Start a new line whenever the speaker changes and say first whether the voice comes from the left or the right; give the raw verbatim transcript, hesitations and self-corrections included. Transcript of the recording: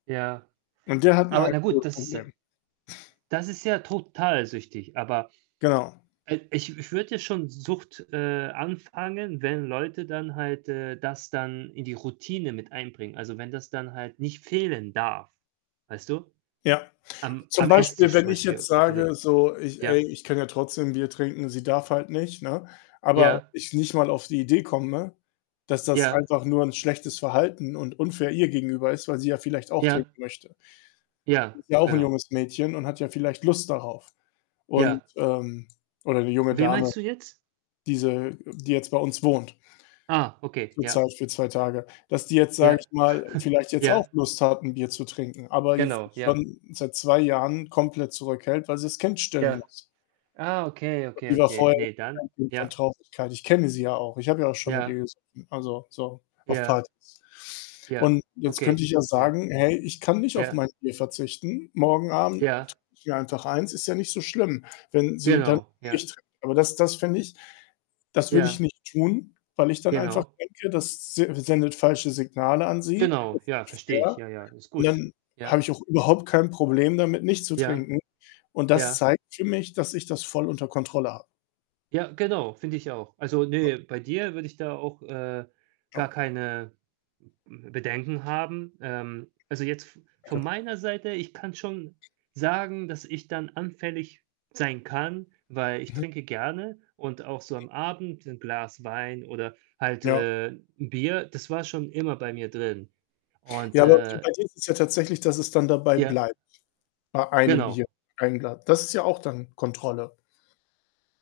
right: Ja.
left: Und der hat 'n
right: Aber na gut, das
left: Alkoholproblem.
right: das ist ja total süchtig. Aber
left: Genau.
right: i ich ich würde ja schon Sucht, äh, anfangen, wenn Leute dann halt, äh, das dann in die Routine mit einbringen. Also, wenn das dann halt nicht fehlen darf, weißt du?
left: Ja.
right: Am
left: Zum
right: am
left: Beispiel,
right: Esstisch zum
left: wenn ich jetzt
right: Beispiel oder
left: sage, so „Ich
right: ja?
left: ey, ich kann ja trotzdem 'n Bier trinken, sie darf halt nicht.“, ne, aber
right: Ja.
left: ich nicht mal auf die Idee komme, dass das
right: Ja.
left: einfach nur 'n schlechtes Verhalten und unfair ihr gegenüber ist, weil sie ja vielleicht auch trinken
right: Ja.
left: möchte.
right: Ja,
left: Sie ist ja auch 'n
right: genau.
left: junges Mädchen und hat ja vielleicht Lust darauf. Und,
right: Ja.
left: ähm oder 'ne junge
right: Wen
left: Dame,
right: meinst du jetzt?
left: diese, äh die jetzt bei uns wohnt
right: Ah, okay, ja.
left: zurzeit für zwei Tage, dass die jetzt, sage
right: Ja.
left: ich mal, vielleicht jetzt auch
right: Ja.
left: Lust hat, 'n Bier zu trinken, aber jetzt
right: Genau, ja.
left: schon seit zwei Jahren komplett zurückhält, weil sie's Kind stillen
right: Ja.
left: muss.
right: Ah, okay,
left: [unintelligible]
right: okay,
left: die war
right: okay.
left: vorher
right: Ne,
left: [unintelligible] kein
right: dann
left: Kind von
right: ja.
left: Traurigkeit. Ich kenne sie ja auch. Ich habe ja auch schon mit ihr
right: Ja.
left: gesoffen, also, so auf
right: Ja.
left: Partys
right: Ja.
left: und jetzt könnte
right: Okay.
left: ich ja
right: Ja.
left: sagen „Hey, ich kann nicht auf
right: Ja.
left: mein Bier verzichten. Morgen Abend
right: Ja.
left: [unintelligible] mir einfach eins, ist ja nicht so schlimm.“ wenn sie dann
right: Genau. Ja.
left: nicht trinkt, aber das das fände ich das würde ich
right: Ja.
left: nicht tun, weil ich dann einfach
right: Genau.
left: denke, das s sendet falsche Signale an sie. Es
right: Genau,
left: ist
right: ja,
left: nicht
right: verstehe ich.
left: fair
right: Ja, ja, ist
left: und
right: gut.
left: dann habe
right: Ja.
left: ich auch überhaupt kein Problem damit, nicht zu
right: Ja.
left: trinken und das
right: Ja.
left: zeigt für mich, dass ich das voll unter Kontrolle habe.
right: Ja, genau, finde ich auch. Also, ne, bei dir würde ich da auch, äh, gar
left: [unintelligible]
right: keine m-m Bedenken haben. Ähm, also jetzt v
left: Okay.
right: von meiner Seite, ich kann schon sagen, dass ich dann anfällig sein kann, weil ich
left: Mhm.
right: trinke gerne und auch so am Abend 'n Glas Wein oder halt,
left: Ja.
right: äh, 'n Bier, das war schon immer bei mir drin und,
left: Ja, aber di bei
right: äh
left: dir ist es ja tatsächlich, dass es dann dabei
right: Ja.
left: bleibt bei einem
right: Genau.
left: Bier, ein Glas. Das ist ja auch dann Kontrolle.